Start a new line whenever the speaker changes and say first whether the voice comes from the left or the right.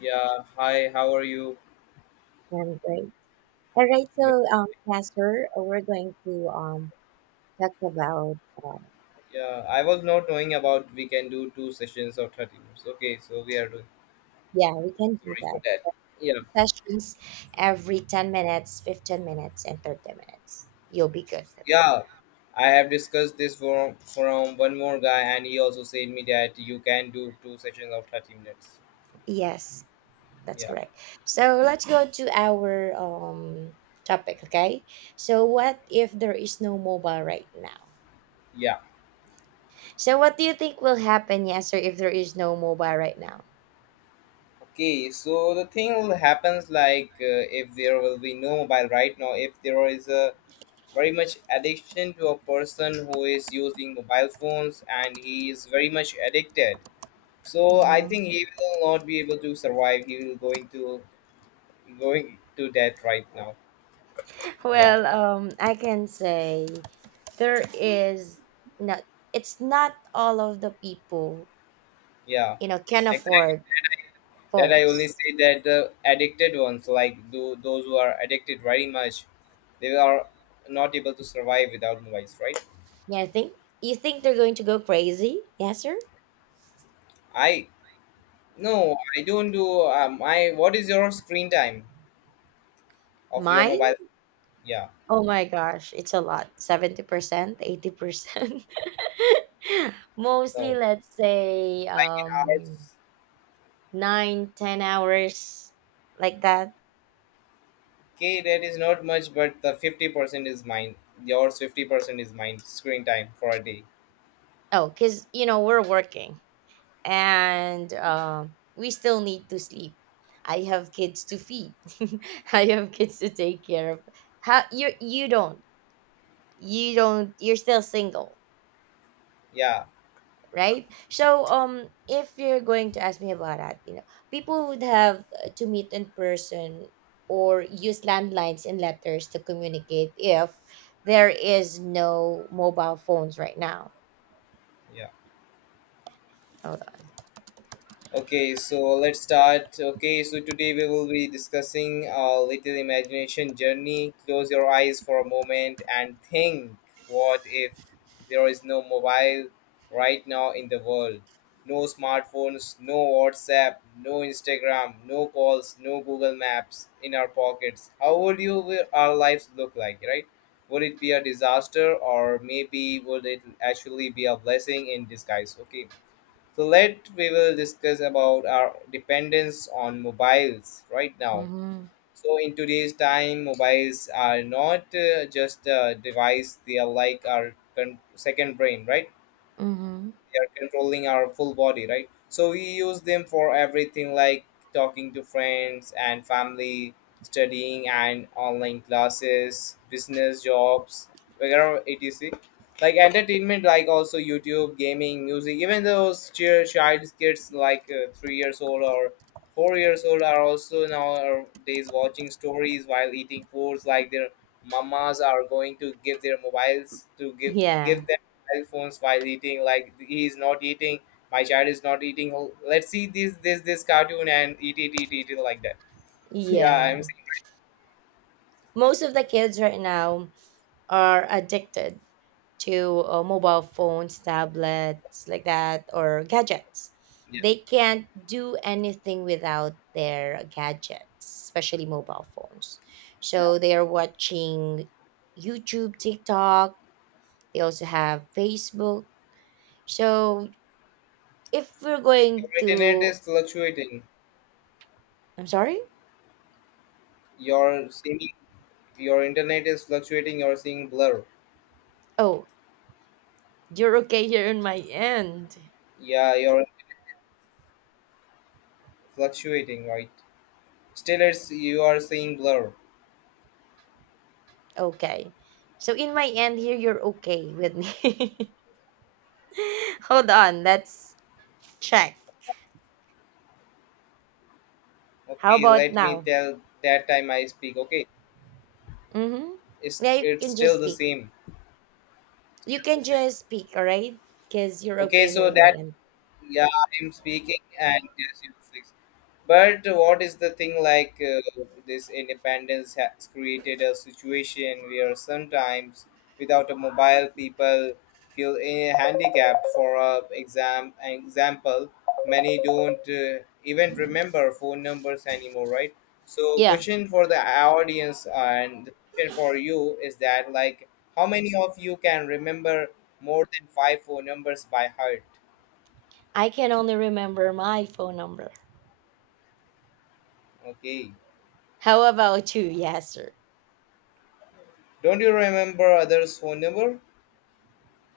left: Yeah, hi, how are you?
right: I'm great. All right,
left: Yeah,
right: so yeah, sir, we're going to talk about.
left: yeah, I was not knowing about we can do two sessions of 30 minutes. Okay, so we are doing.
right: Yeah, we can do
left: Sorry for
right: that.
left: that. Yeah,
right: Sessions every 10 minutes, 15 minutes, and 30 minutes. You'll be good for that.
left: yeah. I have discussed this from one more guy, and he also said me that you can do two sessions of 30 minutes.
right: Yes, that's
left: Yeah,
right: correct. So let's go to our topic. Okay, so what if there is no mobile right now?
left: yeah.
right: So what do you think will happen, yes, sir, if there is no mobile right now?
left: Okay, so the thing will happens like if there will be no mobile right now, if there is a very much addiction to a person who is using mobile phones and he is very much addicted. So I
right: Mm-hmm.
left: think he will not be able to survive. He will going to death right now. Yeah,
right: Well, I can say there is not. It's not all of the people
left: yeah,
right: can
left: exactly.
right: afford
left: That I only
right: phones.
left: say that the addicted ones, like those who are addicted very much, they are not able to survive without mobiles, right?
right: Yeah, I think you think they're going to go crazy. Yes, sir.
left: I no, I don't do. I what is your screen time of your
right: Mine.
left: mobile? Yeah,
right: Oh my gosh, it's a lot. 70%, 80%. Mostly,
left: no,
right: let's say
left: like in ours,
right: 9, 10 hours like that.
left: okay, that is not much, but the 50% is mine. Yours 50% is mine. Screen time for a day.
right: Oh, cause we're working, and we still need to sleep. I have kids to feed. I have kids to take care of. How you don't you're still single,
left: Yeah.
right: right? So if you're going to ask me about that, people would have to meet in person or use landlines and letters to communicate if there is no mobile phones right now.
left: Yeah.
right: Hold
left: Okay, so let's start. Okay, so today we will be discussing a little imagination journey. Close your eyes for a moment and think, what if there is no mobile right now in the world? No smartphones, no WhatsApp, no Instagram, no calls, no Google Maps in our pockets. How would you our lives look like, right? Would it be a disaster, or maybe would it actually be a blessing in disguise? Okay. So let we will discuss about our dependence on mobiles right now.
right: on.
left: So in today's time, mobiles are not just a device; they are like our second brain, right?
right: Mm-hmm. Mm-hmm.
left: We are controlling our full body, right? So we use them for everything, like talking to friends and family, studying and online classes, business, jobs, whatever, etc, like entertainment, like also YouTube, gaming, music. Even those child kids, like three years old or four years old, are also nowadays watching stories while eating foods, like their mamas are going to give their mobiles to give
right: Yeah.
left: iPhones while eating. Like he is not eating, my child is not eating. Oh, let's see this cartoon and eat it like that. Yeah,
right: Yeah.
left: I'm saying
right: Most of the kids right now are addicted to mobile phones, tablets, like that, or gadgets.
left: yeah,
right: They can't do anything without their gadgets, especially mobile phones.
left: yeah.
right: So they are watching YouTube, TikTok. They also have Facebook. So if we're
left: Your
right: going
left: internet
right: to,
left: is fluctuating.
right: I'm sorry.
left: You're seeing Your internet is fluctuating. You're seeing blur.
right: Oh, you're okay here in my end.
left: Yeah, you're fluctuating, right? Still, it's you are seeing blur.
right: Okay. So in my end here, you're okay with me. Hold on, let's check. How
left: Okay,
right: about
left: let me
right: now?
left: tell that time I speak. Okay,
right: Mm-hmm.
left: it's
right: Yeah, you
left: it's
right: can
left: still
right: just
left: the
right: speak.
left: same.
right: You
left: Still the
right: can
left: same.
right: just speak, all right? Because you're
left: Okay,
right: okay
left: so
right: here, my
left: that,
right: end.
left: yeah, I'm speaking and yes, yes, yes. But what is the thing like, this independence has created a situation where sometimes without a mobile people feel handicapped. For a example, many don't even remember phone numbers anymore, right? So
right: Yeah,
left: question for the audience, and the question for you is that, like, how many of you can remember more than 5 phone numbers by heart?
right: I can only remember my phone number.
left: Okay.
right: How about you? Yes, sir.
left: Don't you remember others' phone number?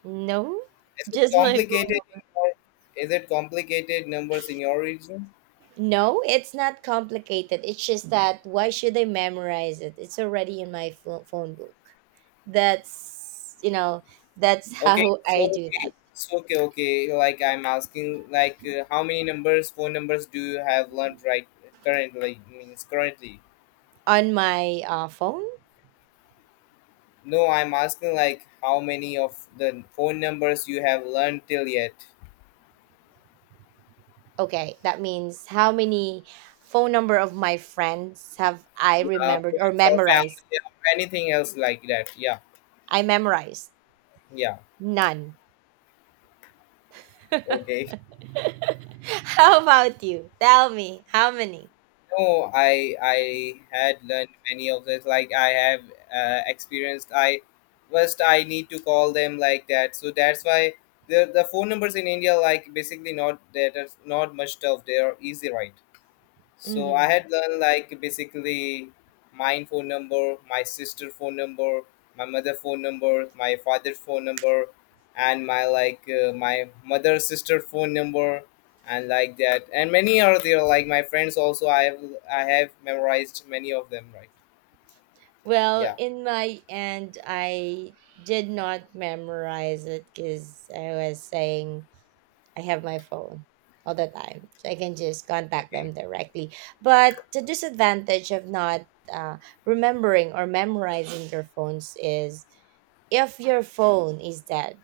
right: No,
left: Is it
right: just my phone
left: complicated in
right: number.
left: your, is it complicated numbers in your region?
right: No, it's not complicated. It's just that why should I memorize it? It's already in my phone book. That's, you know, that's
left: Okay,
right: how I
left: so
right: do
left: okay,
right: that
left: so okay, okay. Like I'm asking, like, how many phone numbers do you have learned right currently? Means currently.
right: on my phone.
left: No, I'm asking like how many of the phone numbers you have learned till yet.
right: Okay, that means how many phone number of my friends have I remembered or
left: Friends or
right: memorized?
left: family, or anything else like that. Yeah,
right: I memorized
left: yeah.
right: none.
left: Okay.
right: How about you? Tell me how many.
left: No, I had learned many of this. Like I have experienced. I first I need to call them like that. So that's why the phone numbers in India, like, basically not that are not much tough. They are easy, right? So I
right: Hmm.
left: had learned, like, basically my phone number, my sister phone number, my mother phone number, my father phone number, and my like my mother sister phone number, and like that, and many are there. Like my friends also, I have memorized many of them. Right?
right: Well,
left: Yeah.
right: in my end, I did not memorize it because I was saying I have my phone all the time, so I can just contact
left: Okay.
right: them directly. But the disadvantage of not uh, remembering or memorizing your phones is if your phone is dead.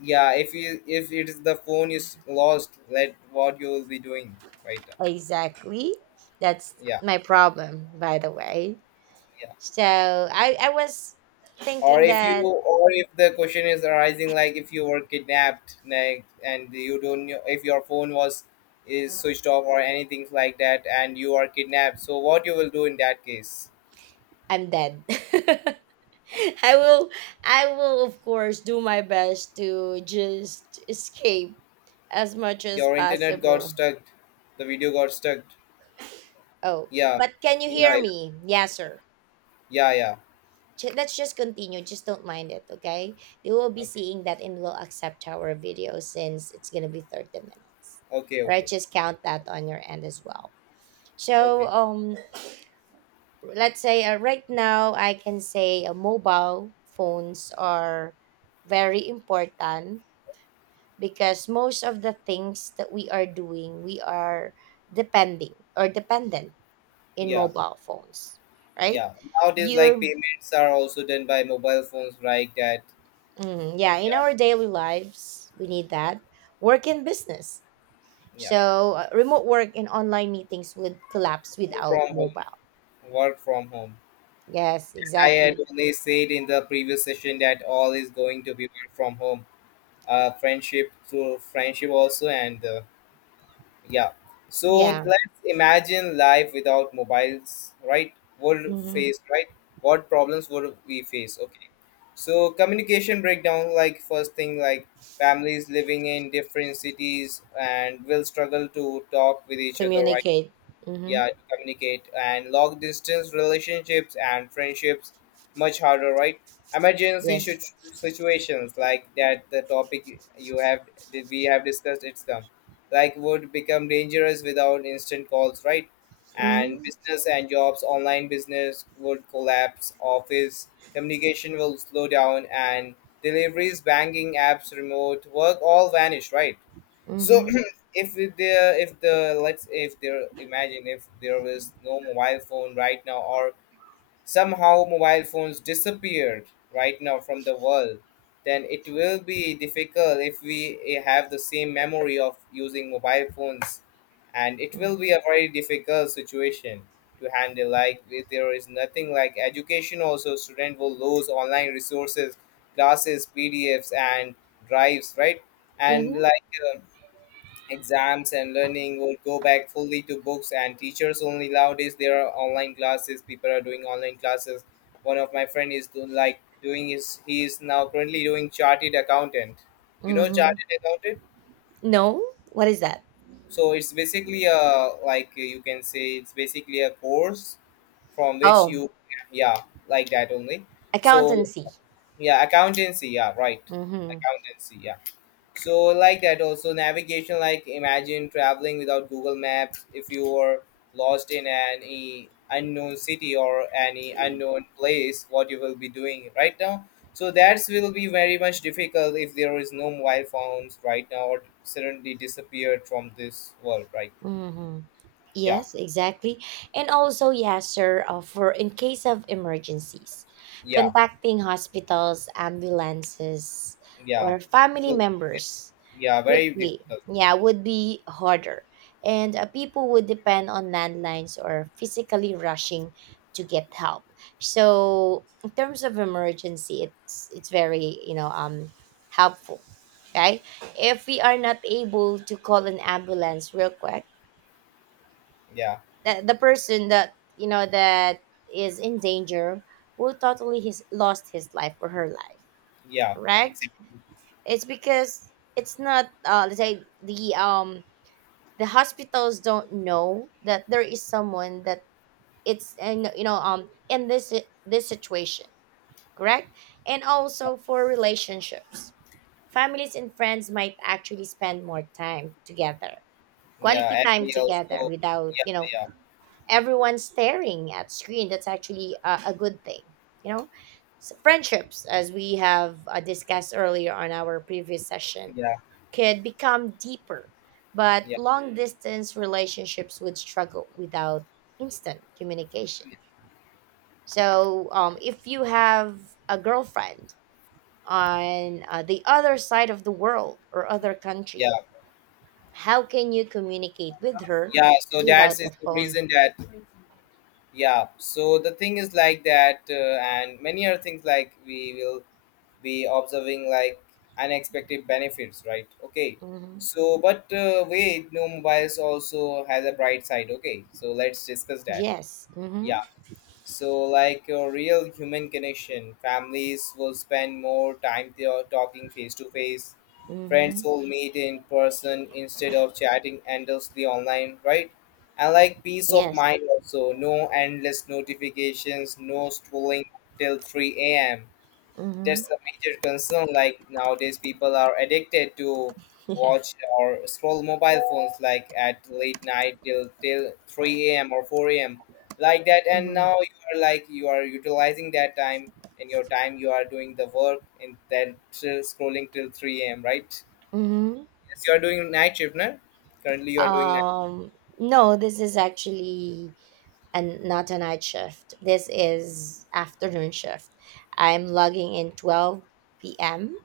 left: Yeah. If you, if it is the phone is lost, let what you will be doing. Right?
right: Exactly, that's
left: Yeah.
right: my problem. By the way, so I was
left: Or
right: thinking
left: if you,
right: that.
left: or if the question is arising, like, if you were kidnapped, like, and you don't know if your phone was is switched off or anything like that and you are kidnapped, so what you will do in that case.
right: I'm dead. I will I will of course do my best to just escape as much as
left: Your internet got
right: possible.
left: stuck, the video got stuck.
right: Oh,
left: Yeah,
right: but can you hear
left: yeah,
right: me? Yes, sir.
left: yeah, yeah, yeah.
right: Let's just continue. Just don't mind it, okay? You will be
left: Okay,
right: seeing that and will accept our video since it's gonna be 30 minutes.
left: okay,
right: All right,
left: okay,
right: just count that on your end as well. So,
left: okay.
right: let's say right now I can say mobile phones are very important because most of the things that we are doing, we are depending or dependent in
left: Yeah,
right: mobile phones, right?
left: yeah. Nowadays,
right: you're
left: like, payments are also done by mobile phones, right? That,
right: Mm, yeah, in
left: yeah,
right: our daily lives, we need that. Work and business.
left: yeah,
right: So, remote work and online meetings would collapse
left: work
right: without
left: from home,
right: mobile.
left: work from home.
right: Yes,
left: I had
right: exactly.
left: only said in the previous session that all is going to be work from home, friendship, through friendship also, and yeah. So
right: Yeah.
left: let's imagine life without mobiles, right? Would
right: Mm-hmm.
left: face, right? What problems would we face? Okay. So communication breakdown, like first thing, like, families living in different cities and will struggle to talk with each other, right?
right: Communicate. Mm-hmm.
left: Yeah, to communicate, and long distance relationships and friendships much harder, right? Emergency
right: Yes.
left: situations, like that, the topic you have, we have discussed, it's come, like, would become dangerous without instant calls, right? And
right: Mm-hmm.
left: business and jobs, online business would collapse, office communication will slow down, and deliveries, banking apps, remote work, all vanish, right? So
right: Mm-hmm.
left: if there, if the, let's, if there, imagine if there was no mobile phone right now, or somehow mobile phones disappeared right now from the world, then it will be difficult if we have the same memory of using mobile phones, and it will be a very difficult situation to handle. Like if there is nothing like education, also student will lose online resources, classes, PDFs, and drives, right? And
right: Mm-hmm.
left: like. Uh, Exams and learning would go back fully to books and teachers only. Nowadays, there are online classes. People are doing online classes. One of my friend is doing, like, doing is he is now currently doing chartered accountant. You know
right: Mm-hmm.
left: chartered accountant.
right: No? What is that?
left: So it's basically a, like, you can say it's basically a course from which
right: Oh,
left: you, yeah, like that only. So
right: accountancy.
left: yeah, accountancy. Yeah, right.
right: Mm-hmm.
left: Accountancy. Yeah, so like that also navigation, like, imagine traveling without Google Maps. If you were lost in any unknown city or any unknown place, what you will be doing right now? So that will be very much difficult if there is no mobile phones right now or suddenly disappeared from this world, right?
right: Mm-hmm.
left: Yeah,
right: Yes, exactly. And also, yes, sir, for in case of emergencies,
left: yeah,
right: contacting hospitals, ambulances,
left: yeah,
right: or family
left: so,
right: members
left: yeah, very
right: quickly,
left: difficult.
right: yeah, would be harder. And people would depend on landlines or physically rushing to get help. So, in terms of emergency, it's very, helpful, right? If we are not able to call an ambulance real quick,
left: Yeah,
right: the person that you know that is in danger will totally his lost his life or her life,
left: yeah,
right: correct.
left: exactly.
right: It's because it's not, let's say, the hospitals don't know that there is someone that it's, and in this situation, correct. And
left: Yeah,
right: also for relationships, families and friends might actually spend more time together, quality
left: yeah, and
right: time
left: we
right: together
left: also
right: without
left: yeah, yeah,
right: everyone staring at screen. That's actually a good thing you know so friendships, as we have discussed earlier on our previous session,
left: yeah,
right: could become deeper, but
left: yeah,
right: long distance relationships would struggle without instant communication. So if you have a girlfriend on the other side of the world or other
left: yeah,
right: country, how can you communicate with her
left: yeah. So that
right: without
left: is
right: the
left: the
right: phone?
left: reason that, yeah, so the thing is like that, and many other things like we will be observing, like, unexpected benefits, right? Okay,
right: Hmm.
left: so but wait, no mobiles also has a bright side. Okay, so let's discuss that.
right: Yes. Hmm.
left: Yeah. So, like, a real human connection, families will spend more time there talking face to face. Friends
right: Mm-hmm.
left: will meet in person instead of chatting endlessly online, right? And like peace of
right: Yes.
left: mind also, no endless notifications, no scrolling till 3 a.m,
right: Mm-hmm.
left: that's a major concern. Like nowadays, people are addicted to
right: Yeah.
left: watch or scroll mobile phones, like, at late night till 3 a.m. or 4 a.m. like that. And
right: Mm-hmm.
left: now you are, like, you are utilizing that time in your time. You are doing the work and then still scrolling till 3 a.m. Right?
right: Mm-hmm.
left: Yes, you are doing night shift, no? Currently, you are doing night.
right: Um, no, this is actually not a night shift. This is afternoon shift. I'm logging in 12 p.m.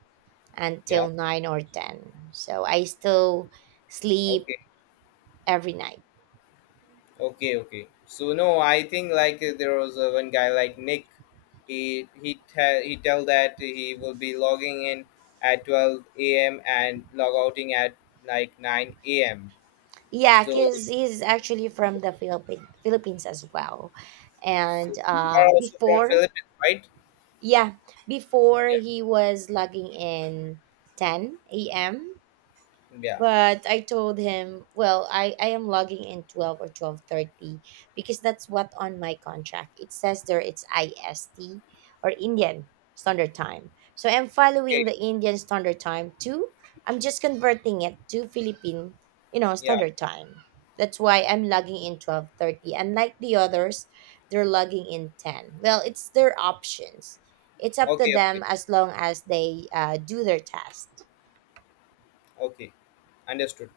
left: Yeah.
right: until 9 or 10. So I still sleep
left: Okay.
right: every night.
left: Okay. Okay. So no, I think like, there was one guy like Nick. He he tell that he will be logging in at 12 a.m. and log outing at like 9 a.m.
right: Yeah,
left: So,
right: because he's actually from the Philippines as well. And
left: so you are also from
right: before,
left: Philippines, right?
right: yeah, before
left: Yeah.
right: he was logging in 10 a.m.
left: Yeah.
right: But I told him, well, I am logging in 12 or 12:30 because that's what on my contract it says there. It's IST or Indian standard time, so I'm following
left: Okay.
right: the Indian standard time too. I'm just converting it to Philippine
left: Yeah.
right: standard time. That's why I'm logging in 12:30, and like the others, they're logging in 10. Well, it's their options. It's up to
left: Okay. Okay.
right: them as long as they do their test.
left: Okay. Understood.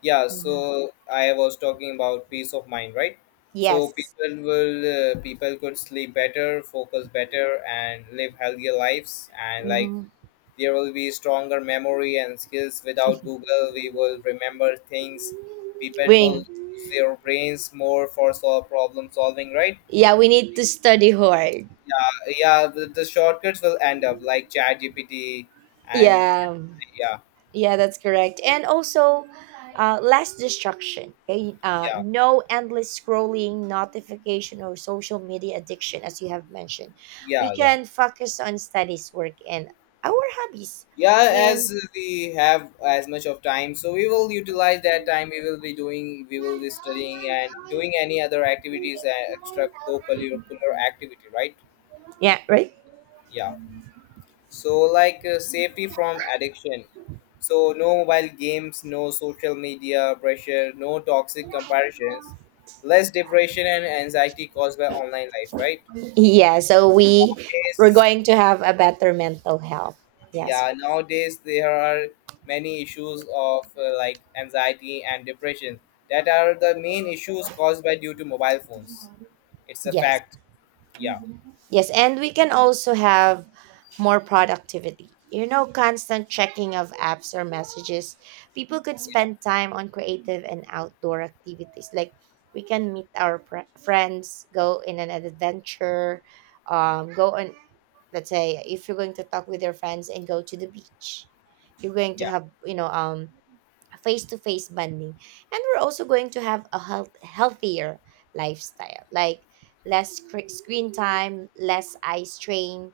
left: Yeah.
right: Hmm.
left: So I was talking about peace of mind, right? So
right: Yes.
left: people will people could sleep better, focus better, and live healthier lives. And like
right: Mhm.
left: there will be stronger memory and skills. Without Google, we will remember things. People will
right: Wing.
left: use their brains more for solve problem solving, right?
right: Yeah, we need to study hard.
left: Yeah, yeah. The shortcuts will end up like ChatGPT and
right: Yeah.
left: yeah,
right: Yeah, that's correct. And also, less distraction. Okay?
left: yeah,
right: No endless scrolling, notification, or social media addiction, as you have mentioned. We
left: yeah, yeah.
right: can focus on studies, work, and our hobbies.
left: Yeah,
right: And
left: as we have as much of time, so we will utilize that time. We will be doing, we will be studying and doing any other activities, extra co-curricular activity, right?
right: yeah, right?
left: Yeah. So, like, safety from addiction. So, no mobile games, no social media pressure, no toxic comparisons, less depression and anxiety caused by online life, right?
right: Yeah, so we're
left: Yes.
right: going to have a better mental health. Yes,
left: Yeah, nowadays there are many issues of like anxiety and depression that are the main issues caused by due to mobile phones. It's a
right: yes,
left: fact. Yeah,
right: yes, and we can also have more productivity. Constant checking of apps or messages. People could spend time on creative and outdoor activities. Like we can meet our friends, go in an adventure, go on. Let's say if you're going to talk with your friends and go to the beach, you're going to
left: yeah,
right: have face to face bonding. And we're also going to have a healthier lifestyle, like less screen time, less eye strain,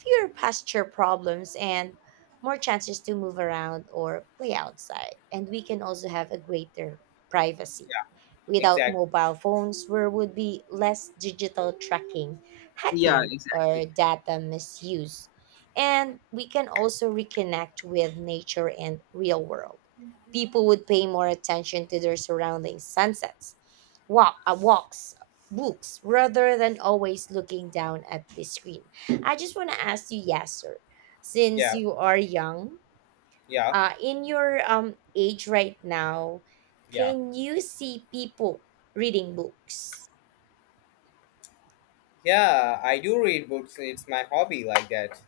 right: fewer posture problems, and more chances to move around or play outside. And we can also have a greater privacy.
left: yeah,
right: Without
left: exactly.
right: mobile phones, there would be less digital tracking,
left: Yeah.
right: hacking, or data misuse. And we can also reconnect with nature and real world. People would pay more attention to their surrounding sunsets, walks, books, rather than always looking down at the screen. I just want to ask you, yes, sir, since
left: Yeah,
right: you are young
left: yeah,
right: in your age right now,
left: yeah.
right: can you see people reading books?
left: Yeah, I do read books. It's my hobby like that.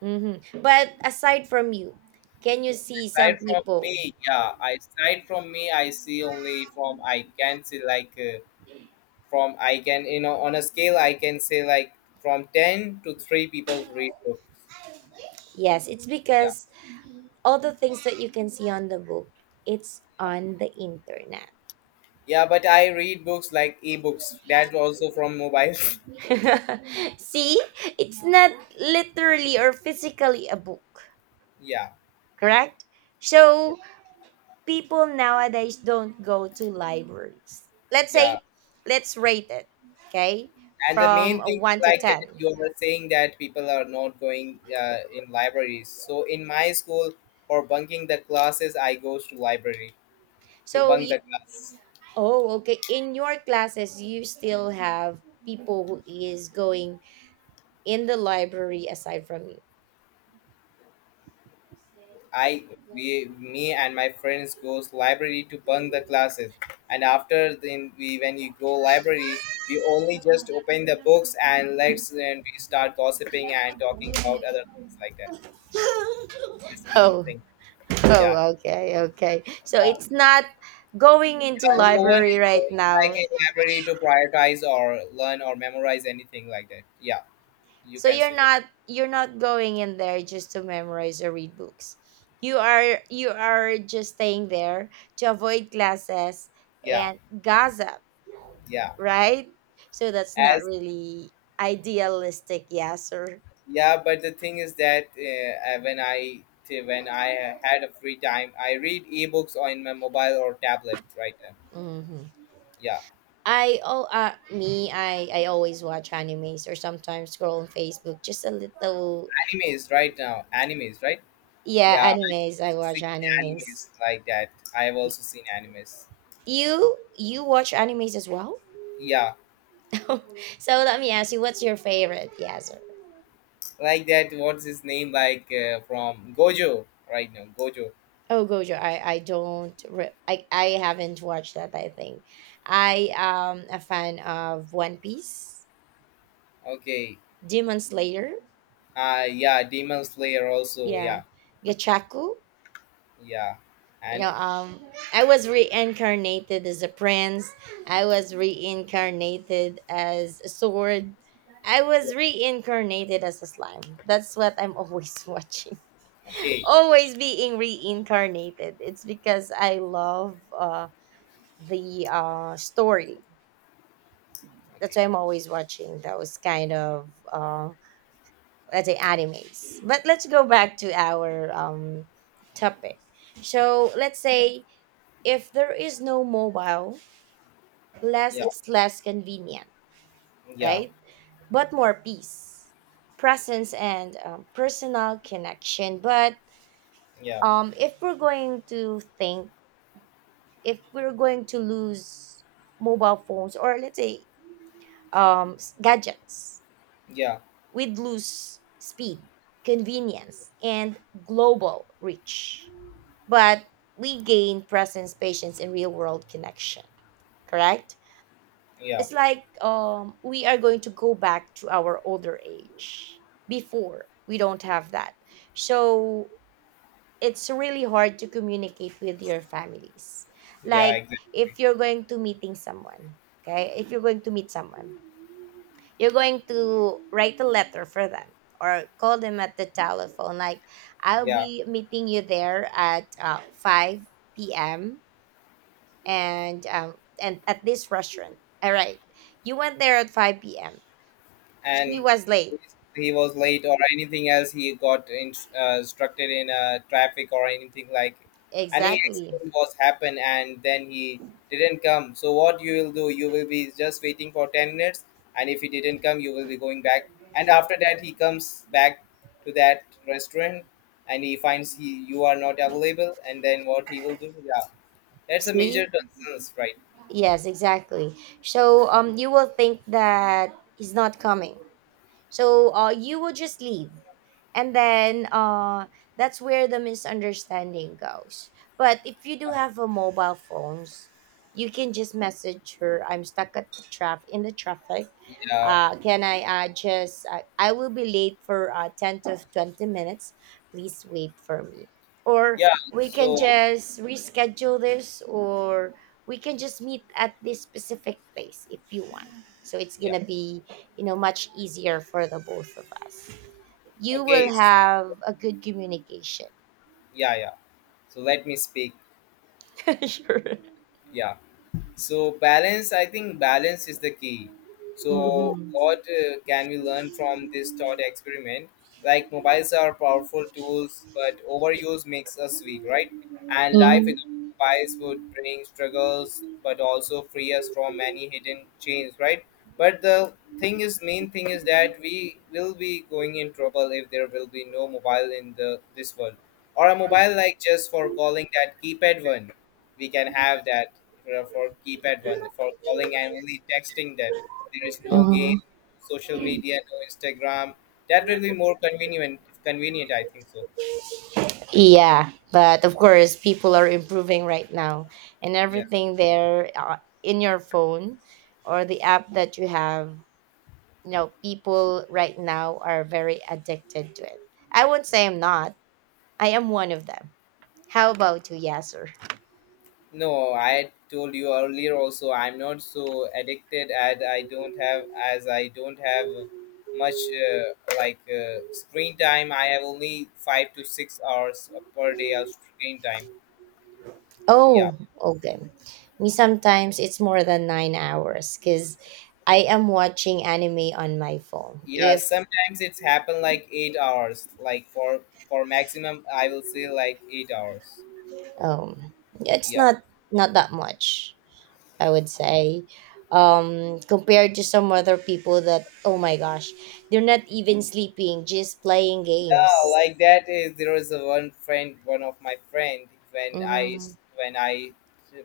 right: Hmm. But aside from you, can you see some
left: Aside from
right: people?
left: me, yeah, I see only from I can see like from I can on a scale I can say like from 10 to 3 people read books.
right: Yes, it's
left: Yeah,
right: because all the things that you can see on the book, it's on the internet.
left: yeah, but I read books like ebooks. That also from mobile.
right: See, it's not literally or physically a book,
left: yeah,
right: correct? So people nowadays don't go to libraries. Let's
left: yeah,
right: say, let's rate it, okay,
left: and the
right: from
left: main thing is
right: one to
left: like that
right: ten.
left: you were saying that people are not going in libraries. So in my school, for bunking the classes, I goes to library to
right: So,
left: bunk the class.
right: oh, okay, in your classes, you still have people who is going in the library aside from you.
left: I we me and my friends goes library to bunk the classes, and after then we when you go library, we only just open the books and let's and we start gossiping and talking about other things like that. This was the
right: Oh,
left: thing. Yeah,
right: oh, okay, okay. So
left: yeah.
right: it's not going into
left: And no one
right: library
left: is
right: right
left: going like
right: now.
left: in library to prioritize or learn or memorize anything like that. Yeah, you
right: So
left: can say that.
right: you're not going in there just to memorize or read books. You are just staying there to avoid classes
left: Yeah,
right: and gossip,
left: yeah.
right: right? So that's not
left: As
right: really idealistic, yeah, sir.
left: yeah but the thing is that when I had a free time I read ebooks on my mobile or tablet right now.
right: Hmm.
left: Yeah,
right: I oh me I always watch animes or sometimes scroll on Facebook just a little.
left: animes right now, animes, right.
right: Yeah,
left: Yeah, I've
right: animes, I
left: also
right: watch
left: seen
right: animes.
left: animes like that I've also seen animes.
right: You watch animes as well.
left: Yeah,
right: So let me ask you, what's your favorite, yeah, sir?
left: like that. What's his name, like from Gojo right now, Gojo.
right: Oh, Gojo, I don't, re- I haven't watched that. I think I am a fan of One Piece,
left: Okay.
right: Demon Slayer,
left: Yeah, Demon Slayer also.
right: yeah,
left: Yeah,
right: Gachaku.
left: yeah
right: You
left: and
right: know, um, I was reincarnated as a prince. I was reincarnated as a sword. I
left: yeah.
right: was reincarnated as a slime. That's what I'm always watching.
left: Okay,
right: Always being reincarnated. It's because I love the story. That's
left: okay.
right: why I'm always watching those kind of let's say animes. But let's go back to our topic. So let's say if there is no mobile, less
left: Yeah,
right: it's less convenient,
left: yeah,
right: right? But more peace, presence, and personal connection. But
left: yeah,
right: if we're going to think, if we're going to lose mobile phones or let's say gadgets,
left: yeah,
right: we'd lose speed, convenience, and global reach. But we gain presence, patience, and real world connection, correct?
left: yeah.
right: It's like we are going to go back to our older age. Before, we don't have that. So it's really hard to communicate with your families.
left: Yeah,
right: Like
left: exactly.
right: if you're going to meeting someone, okay? If you're going to meet someone, you're going to write a letter for them or call them at the telephone. Like, I'll
left: Yeah,
right: be meeting you there at 5 p.m. and um, and at this restaurant. All right. You went there at 5 p.m. She
left: and
right: was late.
left: he was late or anything else. He got instructed in traffic or anything like any
right: Exactly.
left: accident was happened, and then he didn't come. So what you will do? You will be just waiting for 10 minutes, and if he didn't come, you will be going back. And after that, he comes back to that restaurant, and he finds he you are not available. And then what he will do? Yeah, that's a major
right: See?
left: concern, right?
right: Yes, exactly. So you will think that he's not coming. So you will just leave and then that's where the misunderstanding goes, but if you do
left: Yeah,
right: have a mobile phones, you can just message her, "I'm stuck at the traffic, in the traffic
left: yeah,
right: uh Can I will be late for 10 to 20 minutes. Please wait for me, or
left: yeah.
right: we can
left: So
right: just reschedule this, or we can just meet at this specific place if you want. So it's
left: yeah.
right: gonna be, you know, much easier for the both of us. You
left: Okay.
right: will have a good communication."
left: Yeah, yeah. So let me speak.
right: Sure.
left: Yeah. So balance, I think balance is the key. So
right: Hmm.
left: what can we learn from this thought experiment? Like mobiles are powerful tools, but overuse makes us weak, right? And life without
right: Hmm.
left: mobiles would bring struggles, but also free us from many hidden chains, right? But main thing is that we will be going in trouble if there will be no mobile in the this world, or a mobile like just for calling, that keypad one we can have that. You for keypad one for calling and only texting, that there is no
right: Hmm.
left: game, social media, no Instagram. That will be more convenient, I think so.
right: Yeah, but of course, people are improving right now, and
left: Yeah,
right: everything there in your phone or the app that you have, you know, people right now are very addicted to it. I won't say I'm not. I am one of them. How about you, Yasser?
left: no, I told you earlier also, I'm not so addicted, and I don't have much screen time. I have only 5 to 6 hours per day of screen time. Yeah.
right: Oh, okay. Me, sometimes it's more than 9 hours because I am watching anime on my phone.
left: Yeah,
right: If
left: sometimes it's happen like 8 hours. Like for maximum, I will say like 8 hours.
right: um, it's
left: Yeah,
right: not not that much, I
left: yeah,
right: would say, compared to some other people that, oh my gosh, they're not even sleeping, just playing games.
left: yeah. Like that is there was a one friend, one of my friend.
right: Mm-hmm.
left: When I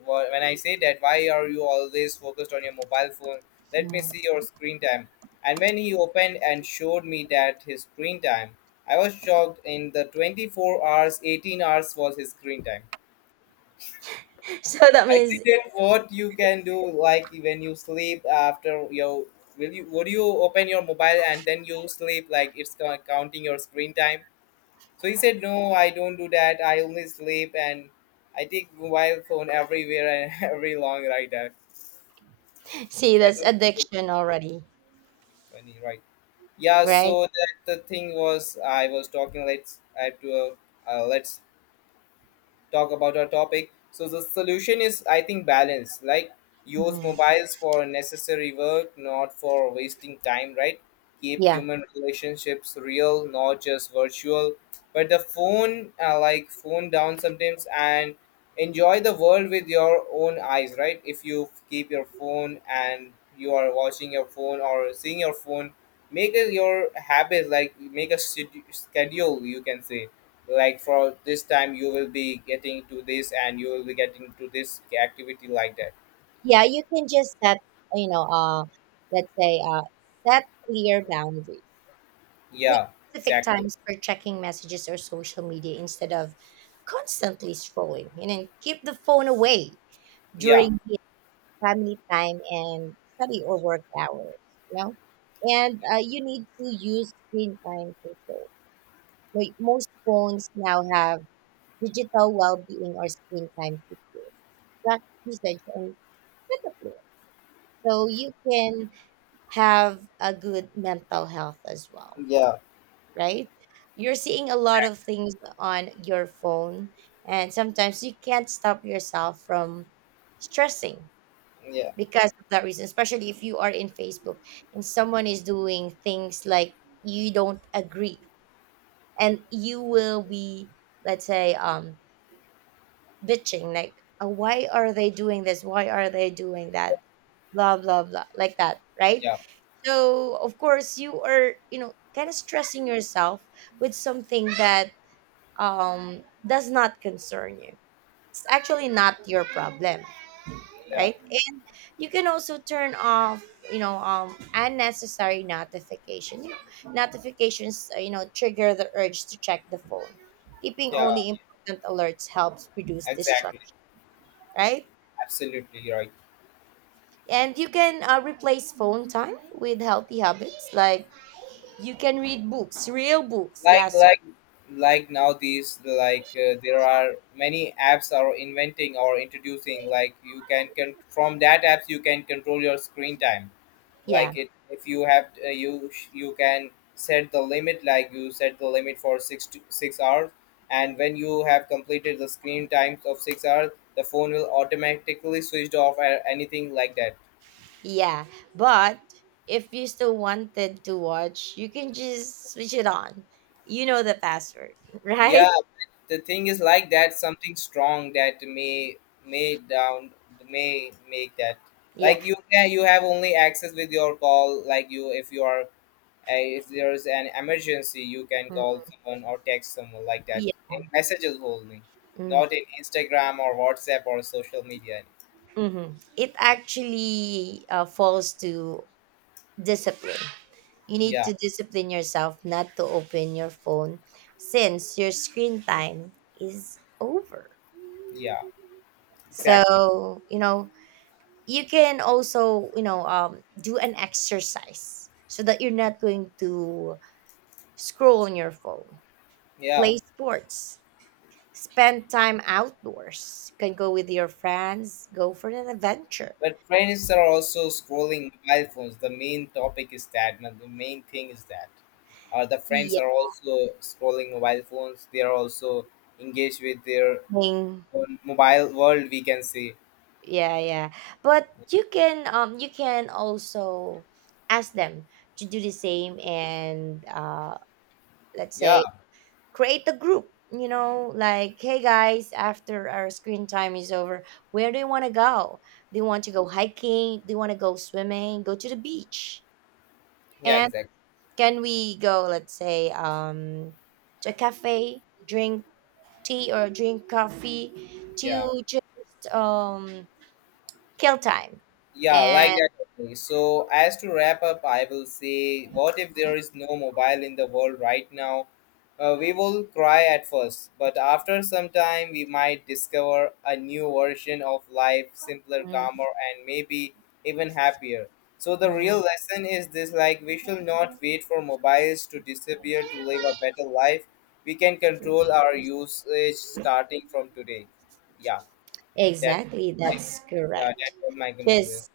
left: when I say that, why are you always focused on your mobile phone? Let me see your screen time. And when he opened and showed me that his screen time, I was shocked. In the 24 hours, 18 hours was his screen time.
right: So that
left: I see
right: means,
left: that what you can do, like when you sleep after your will you would you open your mobile and then you sleep, like it's counting your screen time. So he said, no, I don't do that. I only sleep and I take mobile phone everywhere and every long ride. That
right: see,
left: that
right: that's
left: was so
right: addiction already,
left: funny, right? Yeah.
right: right?
left: So that the thing was, I was talking. Let's I have to let's talk about our topic. So the solution is, I think, balance. Like use
right: Mhm.
left: mobiles for necessary work, not for wasting time. Right? Keep
right: Yeah.
left: human relationships real, not just virtual. But the phone, phone down sometimes, and enjoy the world with your own eyes. Right? If you keep your phone and you are watching your phone or seeing your phone, make it your habit. Like make a schedule, you can say, like for this time you will be getting to this and you will be getting to this activity like that.
right: Yeah, you can just set, you know, let's say, set clear boundaries. Pick
left: Yeah,
right: specific
left: exactly.
right: times for checking messages or social media instead of constantly scrolling, and then keep the phone away
left: Yeah,
right: during the family time and study or work hours, you know. And you need to use screen time control. Like, most phones now have digital well-being or screen time features, track usage and set up limits, so you can have a good mental health as well,
left: yeah,
right: right? You're seeing a lot of things on your phone, and sometimes you can't stop yourself from stressing
left: yeah,
right: because of that reason, especially if you are in Facebook and someone is doing things like you don't agree, and you will be, let's say, bitching, like, "Oh, why are they doing this? Why are they doing that? Blah, blah, blah," like that, right?
left: yeah,
right: So of course you are, you know, kind of stressing yourself with something that does not concern you. It's actually not your problem,
left: yeah,
right: right? And you can also turn off, you know, unnecessary notification. You know, notifications, you know, trigger the urge to check the phone. Keeping
left: yeah,
right: only important alerts helps reduce
left: exactly,
right: distraction, right?
left: absolutely right.
right: And you can replace phone time with healthy habits, like you can read books, real books.
left: like
right: Yes.
left: like like nowadays, like there are many apps are inventing or introducing, like you can from that apps you can control your screen time.
right: Yeah,
left: Like it if you have you can set the limit, like you set the limit for 6 to 6 hours, and when you have completed the screen times of 6 hours, the phone will automatically switched off or anything like that.
right: yeah. But if you still wanted to watch, you can just switch it on. You know the password.
left: Yeah,
right: Right?
left: the thing is like that, something strong that may down may make that.
right: Yeah.
left: Like you can, you have only access with your call, like you if you are if there's an emergency, you can call
right: Mhm.
left: someone or text someone like that.
right: Yeah.
left: In messages only,
right: Mm.
left: not in Instagram or WhatsApp or social media.
right: Mm-hmm. It
left: Yeah,
right: actually falls to discipline. You need
left: yeah,
right: to discipline yourself not to open your phone since your screen time is over.
left: yeah, exactly.
right: So, you know, you can also, you know, do an exercise so that you're not going to scroll on your phone,
left: Yeah,
right: play sports, spend time outdoors, can go with your friends, go for an adventure.
left: but friends are also scrolling mobile phones. The main topic is that, man. The main thing is that. The friends
right: Yeah.
left: are also scrolling mobile phones. They are also engaged with their
right: Thing.
left: own mobile world, we can say.
right: Yeah, yeah. But you can, you can also ask them to do the same, and let's
left: Yeah,
right: say create a group, you know, like, "Hey guys, after our screen time is over, where do you want to go? Do you want to go hiking? Do you want to go swimming? Go to the beach."
left: yeah,
right: And
left: exactly.
right: can we go, let's say, to a cafe, drink tea or drink coffee
left: Yeah.
right: to just kill time?
left: Yeah, like
right: And
left: that only. So, as to wrap up, I will say, what if there is no mobile in the world right now? We will cry at first, but after some time, we might discover a new version of life, simpler, calmer, and maybe even happier. So, the real
right: mm,
left: lesson is this, like, we shall not wait for mobiles to disappear to live a better life. We can control our usage starting from today. Yeah, that,
right: exactly,
left: I,
right: that's
left: yeah, that
right: correct.
left: was my conclusion.
right: Just